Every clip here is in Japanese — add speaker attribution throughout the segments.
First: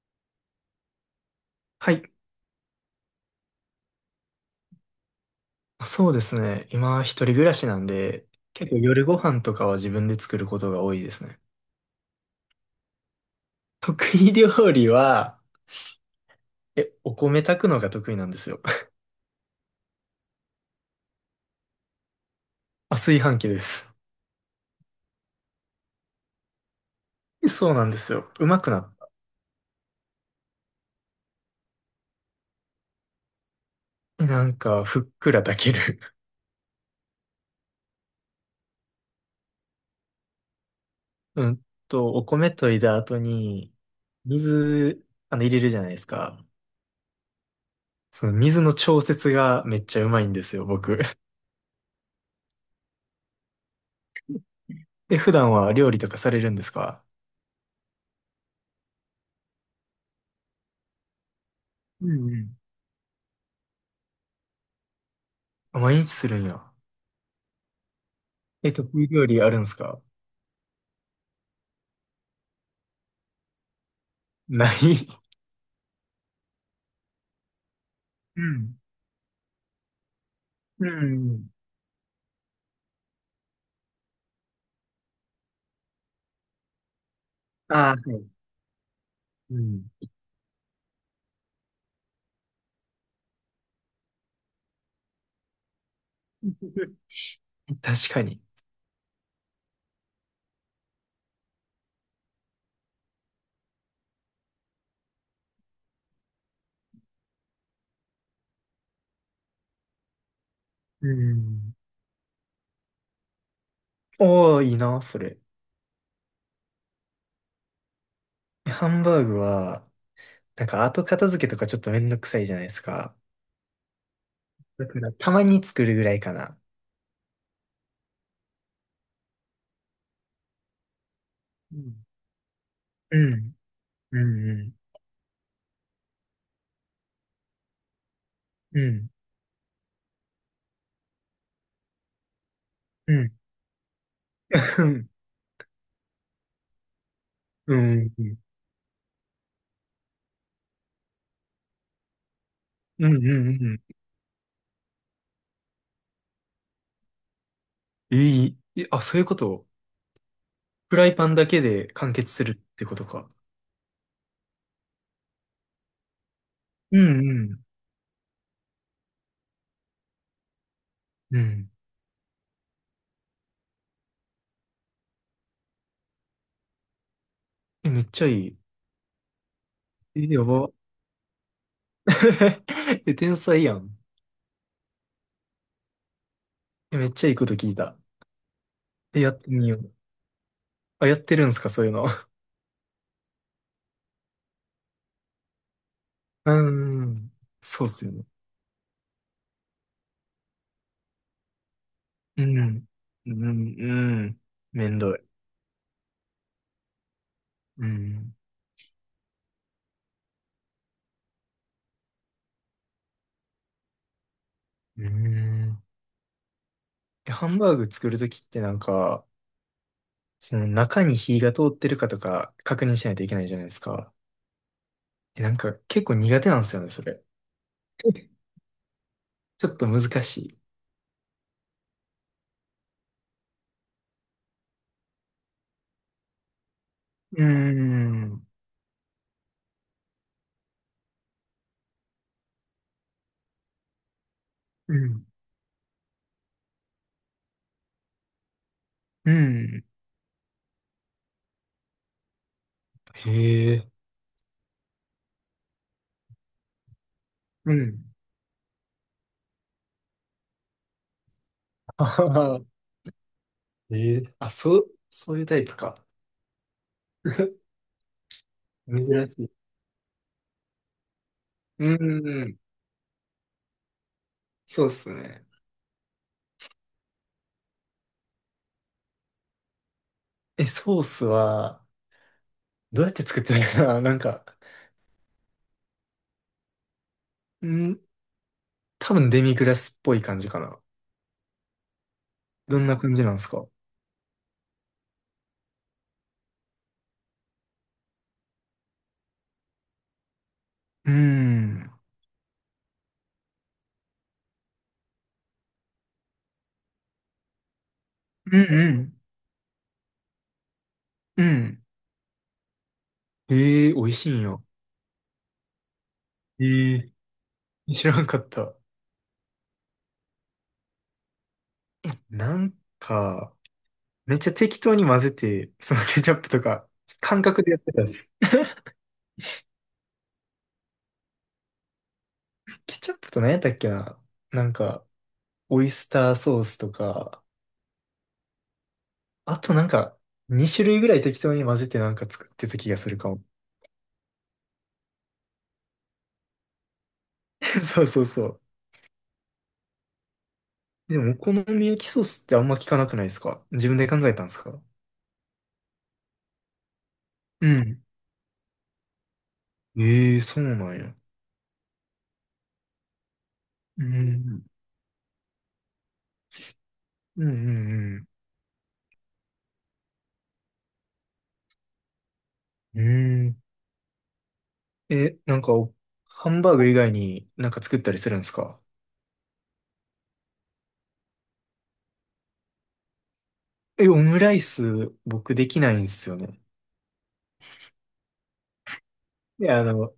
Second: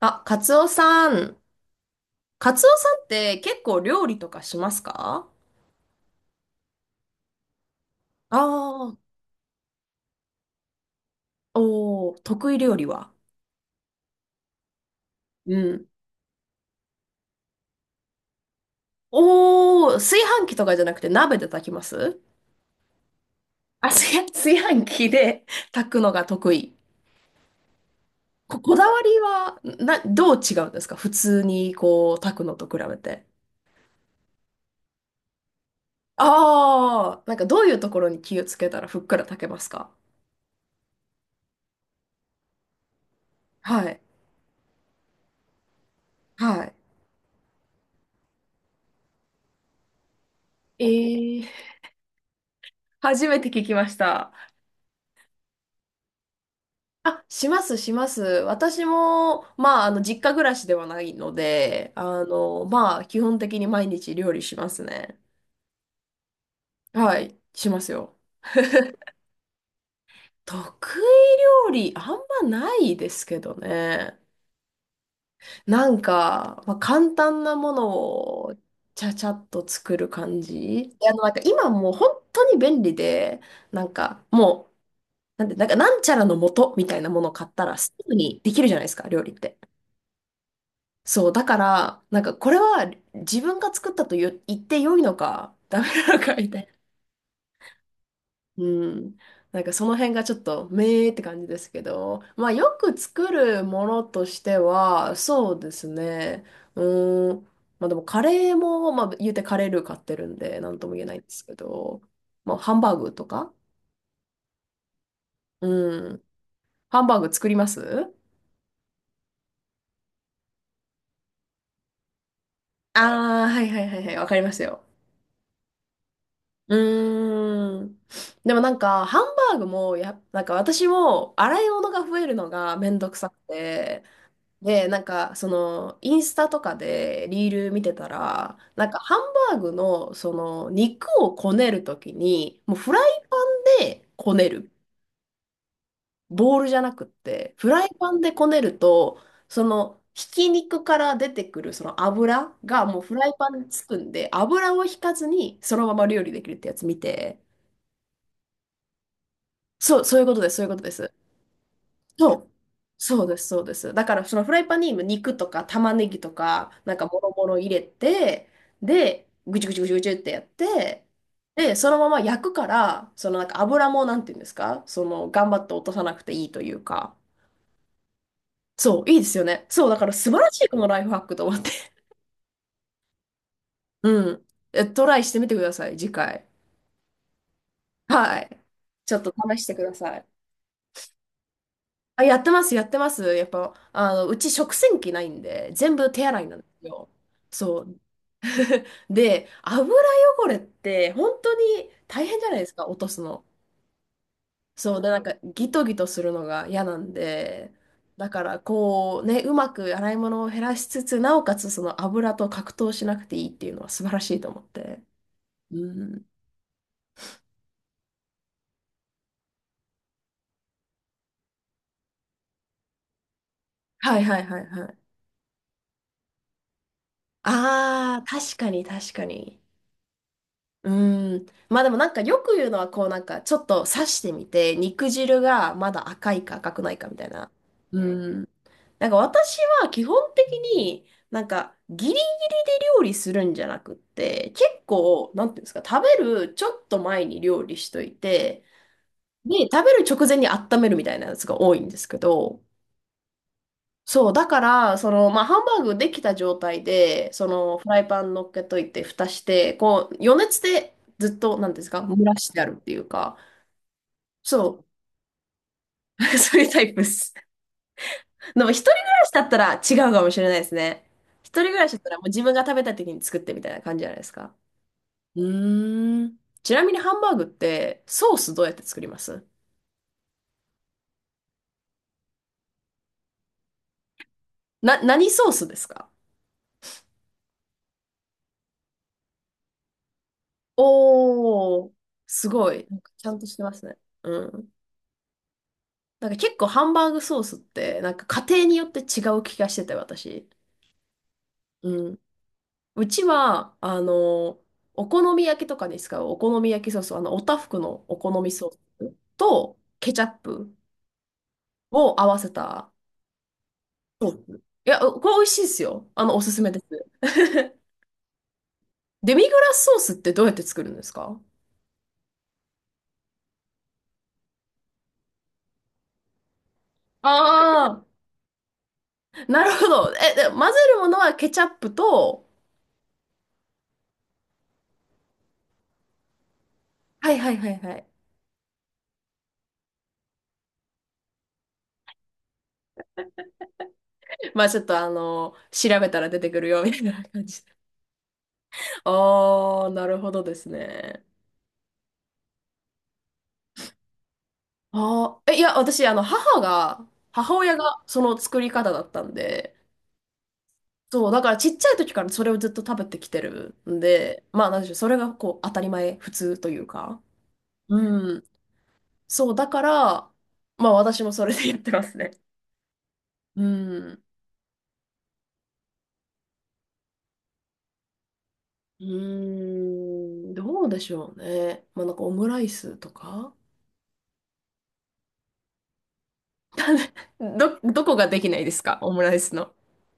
Speaker 1: あ、カツオさん。
Speaker 2: はい。
Speaker 1: カツオさんって結構料理とかしますか？
Speaker 2: そうですね。今、一人暮らしなんで、
Speaker 1: あ
Speaker 2: 結構
Speaker 1: あー、
Speaker 2: 夜ご飯とかは自分で作ることが多いですね。
Speaker 1: おー、得意料理は？
Speaker 2: 得意料理は、
Speaker 1: うん。
Speaker 2: お米炊くのが得意なんですよ。
Speaker 1: おー、炊飯器とかじゃなくて鍋で炊きます
Speaker 2: あ、炊飯器で
Speaker 1: あ、
Speaker 2: す。
Speaker 1: 炊飯器で 炊くのが得意。
Speaker 2: そうなんですよ。うま
Speaker 1: こ、
Speaker 2: く
Speaker 1: こ
Speaker 2: な
Speaker 1: だ
Speaker 2: っ
Speaker 1: わ
Speaker 2: た。
Speaker 1: りは、どう違うんですか？普通にこう炊くのと比べて。
Speaker 2: なんか、ふっくら炊ける。
Speaker 1: ああ、なんかどういうところに気をつけたらふっくら炊けますか？
Speaker 2: うんと、お米といだ後に、
Speaker 1: はい。
Speaker 2: 水、入れるじゃないですか。
Speaker 1: はい。
Speaker 2: その水の調節がめっちゃうまいんですよ、僕。
Speaker 1: えー、初めて聞きました。
Speaker 2: え、普段は料理とかされるんですか？
Speaker 1: あ、します、します。私も、まあ、実家暮らしではないので、
Speaker 2: うんうん。
Speaker 1: まあ、基本的に毎日料理しますね。
Speaker 2: あ、毎日するんや。
Speaker 1: はい、しますよ。
Speaker 2: え、得意料理あるんですか？
Speaker 1: 得意料理、あんまないですけどね。
Speaker 2: ない。
Speaker 1: なんか、まあ、簡単なもの
Speaker 2: う
Speaker 1: を、
Speaker 2: ん。
Speaker 1: ちゃちゃっと作る感
Speaker 2: う
Speaker 1: じ。なんか
Speaker 2: ん。
Speaker 1: 今もう本当に便利で、なんか、もう、なんか、なんちゃらの素みたいなものを買ったら、
Speaker 2: あ
Speaker 1: す
Speaker 2: あ、は
Speaker 1: ぐ
Speaker 2: い。
Speaker 1: にできるじゃないですか、料理っ
Speaker 2: う
Speaker 1: て。
Speaker 2: ん。
Speaker 1: そう、だから、なんかこれは自分が作ったと言って良いのか、ダメなのかみたい
Speaker 2: 確かに。
Speaker 1: な。うん。なんかその辺がちょっと、めーって感じですけど、まあよく作るものとしては、そうですね。うーん。まあでもカレーも、まあ言うてカレールー買ってるんで、なんとも言え
Speaker 2: う
Speaker 1: ないんですけ
Speaker 2: ん。
Speaker 1: ど、まあハンバーグとか。
Speaker 2: おー、いいな、それ。
Speaker 1: うん。ハンバーグ作ります
Speaker 2: ハンバーグは、なんか後片付けとかちょっとめんどくさいじゃないですか。
Speaker 1: ああー、はいはいはいはい、わかりますよ。
Speaker 2: だからたまに作るぐらいかな。
Speaker 1: うーん。でもなんか、ハンバーグもなんか私も洗い
Speaker 2: う
Speaker 1: 物
Speaker 2: ん。
Speaker 1: が増えるのがめんどく
Speaker 2: う
Speaker 1: さく
Speaker 2: ん。
Speaker 1: て、
Speaker 2: うん。
Speaker 1: で、なんか、インスタとかでリール見てたら、
Speaker 2: う
Speaker 1: なんか、
Speaker 2: ん。
Speaker 1: ハンバーグの、肉をこねるときに、もうフラ
Speaker 2: うん。
Speaker 1: イ
Speaker 2: うん。
Speaker 1: パンでこねる。ボールじゃなくって、フ
Speaker 2: う
Speaker 1: ライパ
Speaker 2: ん。
Speaker 1: ン
Speaker 2: うん。
Speaker 1: で
Speaker 2: う
Speaker 1: こねると、ひき肉から出てくるその油がもう
Speaker 2: ん。う
Speaker 1: フラ
Speaker 2: ん
Speaker 1: イパンに
Speaker 2: うん。
Speaker 1: つくんで、油を引かずにそのまま料理できるってやつ見て、
Speaker 2: いえ、あ、そういうこと？
Speaker 1: そう、そういうことです、そういうことで
Speaker 2: フラ
Speaker 1: す。
Speaker 2: イパンだけで完結
Speaker 1: そ
Speaker 2: す
Speaker 1: う。
Speaker 2: るってこと
Speaker 1: そう
Speaker 2: か。
Speaker 1: です、そうです。だから、そのフライパンに今肉とか玉ねぎとか、なん
Speaker 2: う
Speaker 1: かも
Speaker 2: ん。
Speaker 1: ろ
Speaker 2: う
Speaker 1: もろ
Speaker 2: ん。
Speaker 1: 入れて、で、ぐちゅぐちゅぐちゅぐちゅってやって、
Speaker 2: うん。
Speaker 1: で、そのまま焼くから、そのなんか油も、なんていうんですか、頑張って落とさなくていいというか、
Speaker 2: え、めっちゃいい。
Speaker 1: そう、いいですよね。そう、だから
Speaker 2: え、
Speaker 1: 素晴
Speaker 2: や
Speaker 1: らしい
Speaker 2: ば。
Speaker 1: このライフハックと思って。
Speaker 2: え、天才やん。
Speaker 1: うん。トライしてみてください、次回。
Speaker 2: えめっちゃいいこと聞いた。
Speaker 1: はい。ちょ
Speaker 2: え、
Speaker 1: っ
Speaker 2: や
Speaker 1: と
Speaker 2: って
Speaker 1: 試し
Speaker 2: み
Speaker 1: て
Speaker 2: よ
Speaker 1: く
Speaker 2: う。
Speaker 1: ださい。
Speaker 2: あ、やってるんすか、そういうの？う
Speaker 1: あ、やってます、やってます。やっぱ、うち食洗機ないんで、全部手洗い
Speaker 2: ー
Speaker 1: なんですよ。
Speaker 2: ん。
Speaker 1: そ
Speaker 2: そうっ
Speaker 1: う。
Speaker 2: すよね。
Speaker 1: で、油汚れって、本当に大変
Speaker 2: う
Speaker 1: じゃないです
Speaker 2: ん。
Speaker 1: か、落とす
Speaker 2: う
Speaker 1: の。
Speaker 2: ん、うん。めん
Speaker 1: そう。で、
Speaker 2: ど
Speaker 1: なんか、
Speaker 2: い。
Speaker 1: ギトギトするのが嫌なんで、
Speaker 2: う
Speaker 1: だ
Speaker 2: ん。
Speaker 1: から、こう、ね、うまく洗い物を減らしつつ、なおかつ、その油と格闘しなくていいっていうのは素晴らしいと思って。
Speaker 2: うん。
Speaker 1: うん。
Speaker 2: え、ハンバーグ作るときってなんか、その中に火が通ってるかとか確認しないといけないじゃないですか。
Speaker 1: はいはいはいはい。
Speaker 2: え、なんか結構苦手なんですよね、それ。
Speaker 1: ああ、確かに確かに。
Speaker 2: ちょっと難しい。
Speaker 1: うーん。まあでもなんかよく言うのはこうなんかちょっと刺してみて肉汁がまだ赤いか赤くないかみたい
Speaker 2: うー
Speaker 1: な。うー
Speaker 2: ん。
Speaker 1: ん。なんか私は基本的になんか義理で料理するんじゃなくって結
Speaker 2: うん。
Speaker 1: 構なんていうんですか、食べるちょっと前に料理しといて、
Speaker 2: う
Speaker 1: で
Speaker 2: ん。
Speaker 1: 食べる直前に温めるみたいなやつが多いんですけど、
Speaker 2: へえ。
Speaker 1: そう、だから、まあ、ハンバーグできた状態で、そ
Speaker 2: う
Speaker 1: の、フラ
Speaker 2: ん。
Speaker 1: イパン乗っけといて、蓋して、こう、余熱でずっと、なんていうんです
Speaker 2: あ
Speaker 1: か、蒸
Speaker 2: は
Speaker 1: らして
Speaker 2: は。
Speaker 1: あるっていうか、
Speaker 2: ええ。あ、そ
Speaker 1: そ
Speaker 2: う、そういうタイプか。
Speaker 1: う、そういうタイプです。でも、一人暮ら
Speaker 2: 珍
Speaker 1: し
Speaker 2: し
Speaker 1: だっ
Speaker 2: い。
Speaker 1: たら違うかもしれないですね。一人暮
Speaker 2: う
Speaker 1: らしだったら、もう自
Speaker 2: ー
Speaker 1: 分
Speaker 2: ん。
Speaker 1: が食べたい時に作ってみたいな感じじゃないですか。
Speaker 2: そうっす
Speaker 1: う
Speaker 2: ね。
Speaker 1: ーん。ちなみに、ハンバーグって、ソースどうやって作ります
Speaker 2: え、ソースは、どうやって作ってたかな。 なんか、
Speaker 1: 何ソースですか？
Speaker 2: うん、多分デミグラスっぽい感じかな。
Speaker 1: おー、すご
Speaker 2: どん
Speaker 1: い。な
Speaker 2: な
Speaker 1: んか
Speaker 2: 感じ
Speaker 1: ち
Speaker 2: な
Speaker 1: ゃ
Speaker 2: ん
Speaker 1: ん
Speaker 2: で
Speaker 1: と
Speaker 2: す
Speaker 1: し
Speaker 2: か？
Speaker 1: て
Speaker 2: う
Speaker 1: ますね。うん。なんか結構ハンバーグソースって、なんか家庭によって違う気がしてて、私。
Speaker 2: ーん。
Speaker 1: うん。うちは、お好み焼きとかに使うお好み焼きソース、おたふくのお好み
Speaker 2: うん
Speaker 1: ソ
Speaker 2: う
Speaker 1: ース
Speaker 2: ん。
Speaker 1: とケチャップ
Speaker 2: うん。
Speaker 1: を合わせた
Speaker 2: ええー、美味し
Speaker 1: ソ
Speaker 2: いん
Speaker 1: ース。
Speaker 2: よ。
Speaker 1: いや、これ美味しいですよ。おすすめです。
Speaker 2: ええ。 知らんかった。
Speaker 1: デミグラスソースってどうやって作るんですか？
Speaker 2: なんか、めっちゃ適当に混ぜて、そのケチャップとか、感覚でやってた
Speaker 1: ああ
Speaker 2: っす。
Speaker 1: ー、なるほど。で、混ぜるものはケチャップと、
Speaker 2: ケチャップと何やったっけな。なんか、オイスターソースと
Speaker 1: はい
Speaker 2: か、
Speaker 1: はいはいはい。
Speaker 2: あとなんか、2種類ぐらい適当に混ぜてなんか作ってた気がするかも。
Speaker 1: まあちょっと調べたら出てくるよみたいな感じ。
Speaker 2: そうそうそう。
Speaker 1: ああ、なるほどです
Speaker 2: で
Speaker 1: ね。
Speaker 2: も、お好み焼きソースってあんま聞かなくないですか？自分で考えたんですか？
Speaker 1: ああ、いや、私、母が、母
Speaker 2: う
Speaker 1: 親
Speaker 2: ん。
Speaker 1: がその作り方だったんで、
Speaker 2: ええ、そうなんや。
Speaker 1: そう、だからちっちゃい時からそれをずっと食べてきてるん
Speaker 2: う
Speaker 1: で、
Speaker 2: ん。
Speaker 1: まあ、なんでしょう、それがこう、当たり前、普通というか。
Speaker 2: うんうん
Speaker 1: うん。そう、だから、まあ、私もそれでやってますね。
Speaker 2: うん。うん。
Speaker 1: うん。
Speaker 2: え、なんかハンバーグ以外になんか作ったりするんですか？
Speaker 1: うーん、どうでしょうね。まあ、なんかオムライスとか。
Speaker 2: え、オムライス、僕できないんですよね。
Speaker 1: どこができないですか？オムライス
Speaker 2: い
Speaker 1: の。
Speaker 2: や、あの、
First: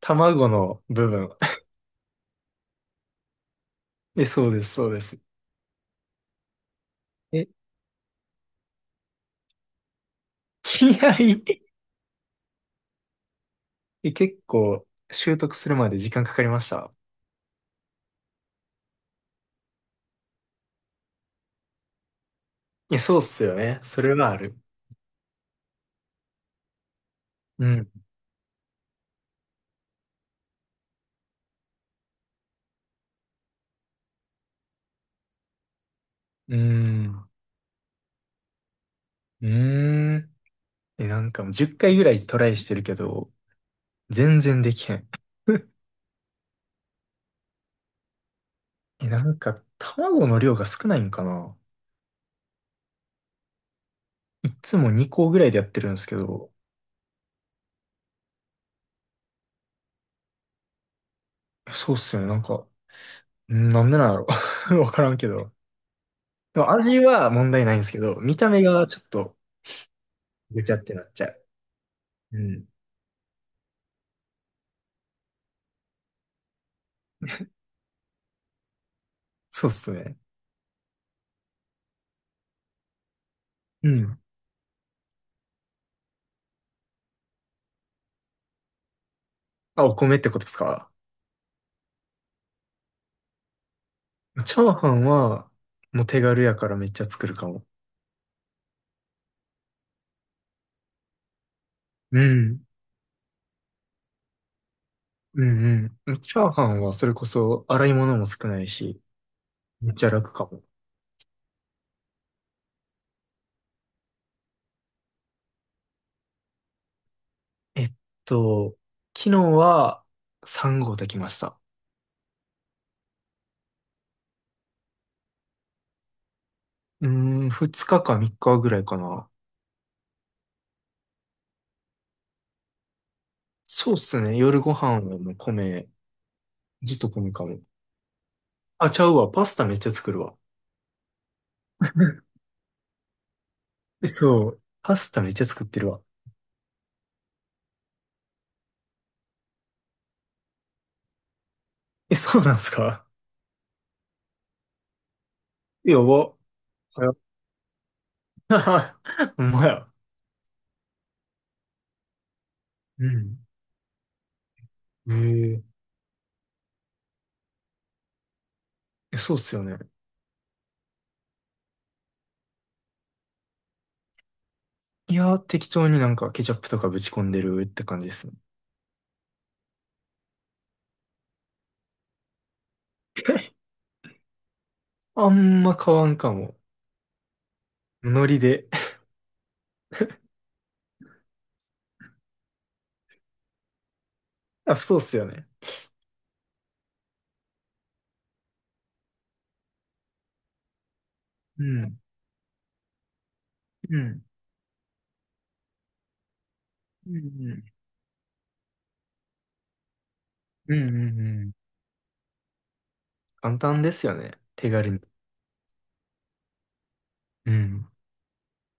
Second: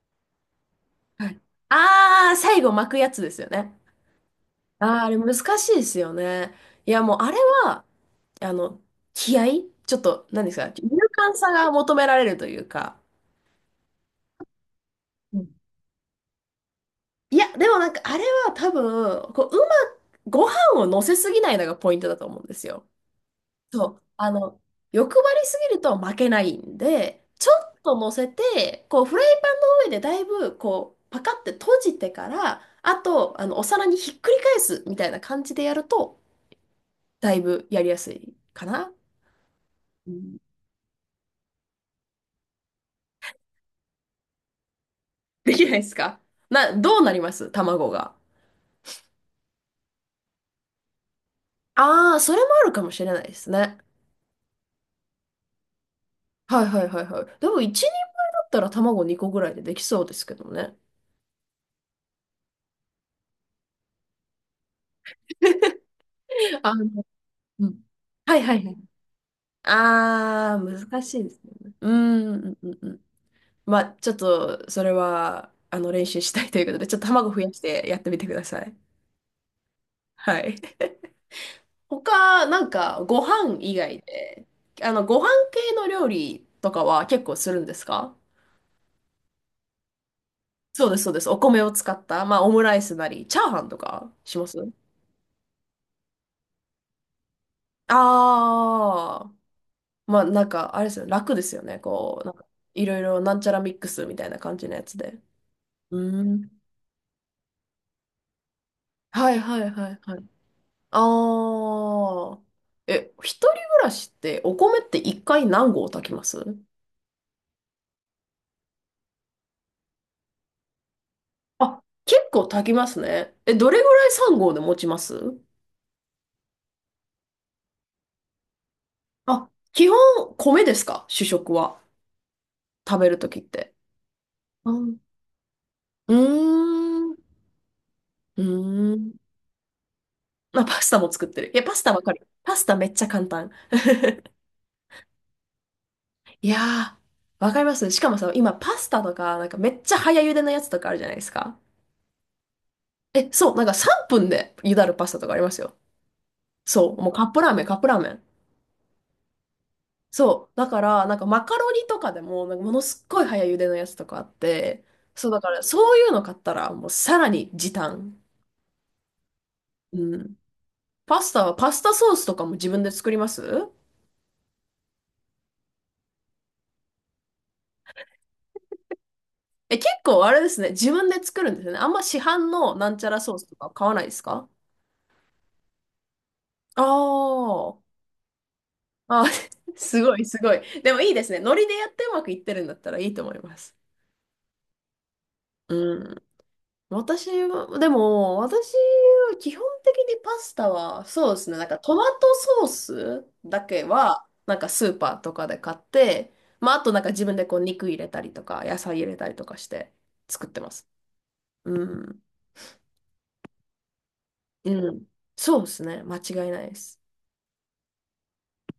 Speaker 2: 卵の部
Speaker 1: は
Speaker 2: 分。
Speaker 1: い。ああ、最後巻くやつですよね。
Speaker 2: え、そうです、そうで
Speaker 1: ああ、あれ
Speaker 2: す。
Speaker 1: 難しいですよね。いや、もうあれ
Speaker 2: え、
Speaker 1: は、あの、気合いちょっと、何ですか、勇
Speaker 2: 気合
Speaker 1: 敢
Speaker 2: い。
Speaker 1: さ が求められるというか。
Speaker 2: え、結構、
Speaker 1: う
Speaker 2: 習得
Speaker 1: ん。
Speaker 2: するまで時間かかりました。
Speaker 1: いや、でもなんかあれは多分、こう、ご飯を乗せすぎないのがポイントだと思うんですよ。
Speaker 2: いや、そうっすよね。
Speaker 1: そ
Speaker 2: そ
Speaker 1: う。
Speaker 2: れはある。
Speaker 1: 欲張りすぎると負けないんで、ちょ
Speaker 2: う
Speaker 1: っ
Speaker 2: ん。
Speaker 1: と乗せて、こう、フライパンの上でだいぶ、こう、パカって閉じてから、あと、お皿にひっくり返すみたいな感じでやると、
Speaker 2: うん。
Speaker 1: だいぶやりやすいかな。
Speaker 2: うーん。え、なんかもう10回ぐらいトライしてるけど、全然できへん。
Speaker 1: できないですか？どうなります卵が？
Speaker 2: え、なんか卵の量が少ないんかな？
Speaker 1: ああ、それもあるかもしれないですね。
Speaker 2: いつも2個ぐらいでやってるんですけど、
Speaker 1: はいはいはいはい。でも一人前だったら卵2個ぐらいでできそうですけどね。
Speaker 2: そうっすよね。なんか、なんでなんやろ。 わからんけど。でも
Speaker 1: あ
Speaker 2: 味
Speaker 1: の、
Speaker 2: は問題
Speaker 1: う
Speaker 2: ないんで
Speaker 1: ん。
Speaker 2: すけど、見
Speaker 1: はい
Speaker 2: た
Speaker 1: は
Speaker 2: 目
Speaker 1: いはい。
Speaker 2: がちょっと
Speaker 1: ああ、
Speaker 2: ぐちゃって
Speaker 1: 難
Speaker 2: なっ
Speaker 1: し
Speaker 2: ち
Speaker 1: い
Speaker 2: ゃ
Speaker 1: で
Speaker 2: う。
Speaker 1: すよね。うーん、
Speaker 2: う
Speaker 1: うん
Speaker 2: ん。
Speaker 1: うんうん。まあ、ちょっと、それは、練習したいということで、ちょっと卵増やしてやってみてください。
Speaker 2: そうっすね。
Speaker 1: はい。他、なんか、ご飯以
Speaker 2: う
Speaker 1: 外
Speaker 2: ん。
Speaker 1: で、ご飯系の料理とかは結構するんですか？
Speaker 2: あ、お米ってことです
Speaker 1: そう
Speaker 2: か？
Speaker 1: です、そうです。お米を使った、まあ、オムライスなり、チャーハンとかしま
Speaker 2: チ
Speaker 1: す
Speaker 2: ャーハンは、もう手軽やからめっちゃ作るかも。
Speaker 1: ああ。まあ、なんか、あれですよね、楽ですよね。こ
Speaker 2: う
Speaker 1: う、なんか、
Speaker 2: ん。
Speaker 1: いろいろなんちゃらミックスみたいな感じのやつで。
Speaker 2: うんうん。
Speaker 1: う
Speaker 2: チャ
Speaker 1: ん。
Speaker 2: ーハンはそれこそ洗い物も少ないし、
Speaker 1: はい、はい、は
Speaker 2: めっ
Speaker 1: い、
Speaker 2: ちゃ
Speaker 1: はい。
Speaker 2: 楽かも。
Speaker 1: ああ。一人暮らしって、お米って一回何合炊きます
Speaker 2: えっと、昨日は3合炊きました。
Speaker 1: あ、結構炊きますね。どれぐらい3合で持ちます
Speaker 2: うーん、2日か3日ぐらいかな。
Speaker 1: あ、基本、米ですか？主食は。食べるときって。
Speaker 2: そうっすね。夜ご
Speaker 1: う
Speaker 2: 飯
Speaker 1: ん。
Speaker 2: はもう米、
Speaker 1: うー
Speaker 2: ずっと
Speaker 1: ん。
Speaker 2: 米かも。
Speaker 1: う
Speaker 2: あ、
Speaker 1: ー
Speaker 2: ちゃう
Speaker 1: ん。
Speaker 2: わ。パスタめっちゃ作るわ。
Speaker 1: まあ、パスタも作ってる。いや、パスタわかる。パスタめっちゃ簡単。
Speaker 2: え そう。パスタめっちゃ作ってるわ。
Speaker 1: いやー、わかります。しかもさ、今パスタとか、なんかめっちゃ早茹でのやつとかあるじゃないですか。
Speaker 2: え、そうなんすか？
Speaker 1: え、そう、なんか3分で茹だるパスタとかありますよ。
Speaker 2: やば。
Speaker 1: そう、
Speaker 2: は
Speaker 1: も
Speaker 2: や。
Speaker 1: うカップラーメン、カップラーメン。
Speaker 2: ほんまや。
Speaker 1: そう、だから、なんかマカロニとかでも、なんかものす
Speaker 2: う
Speaker 1: っごい
Speaker 2: ん。
Speaker 1: 早茹でのやつとかあって、
Speaker 2: へ
Speaker 1: そう、だから
Speaker 2: え
Speaker 1: そういうの買ったら、もうさらに時短。
Speaker 2: え、そうっすよね。
Speaker 1: うん。パスタはパスタソースとかも自分で作ります
Speaker 2: いや、適当になんかケチャップとかぶち込んでるって感じですね。
Speaker 1: え、結構あれですね。自分で作るんですよね。あんま市販のなんちゃらソースと か買わないですか？
Speaker 2: あんま変わんかも。
Speaker 1: あー
Speaker 2: ノリで。
Speaker 1: あ、すごい、すごい。でもいいですね。ノリでやってうまくいってるんだったらいいと思います。
Speaker 2: あ、そうっすよね。
Speaker 1: うん。私は、でも、私は基本的にパスタは、そうですね。
Speaker 2: う
Speaker 1: なんかト
Speaker 2: ん、
Speaker 1: マトソースだけ
Speaker 2: うん、
Speaker 1: は、なんかスーパーとかで買って、まあ、あとなんか
Speaker 2: う
Speaker 1: 自分でこう
Speaker 2: ん、
Speaker 1: 肉入れたりとか、野菜入れたりとかして作ってま
Speaker 2: うん、
Speaker 1: す。
Speaker 2: うん、うん。
Speaker 1: うん。
Speaker 2: 簡単ですよね。手軽
Speaker 1: う
Speaker 2: に。
Speaker 1: ん。そうですね。間違いないです。
Speaker 2: うん。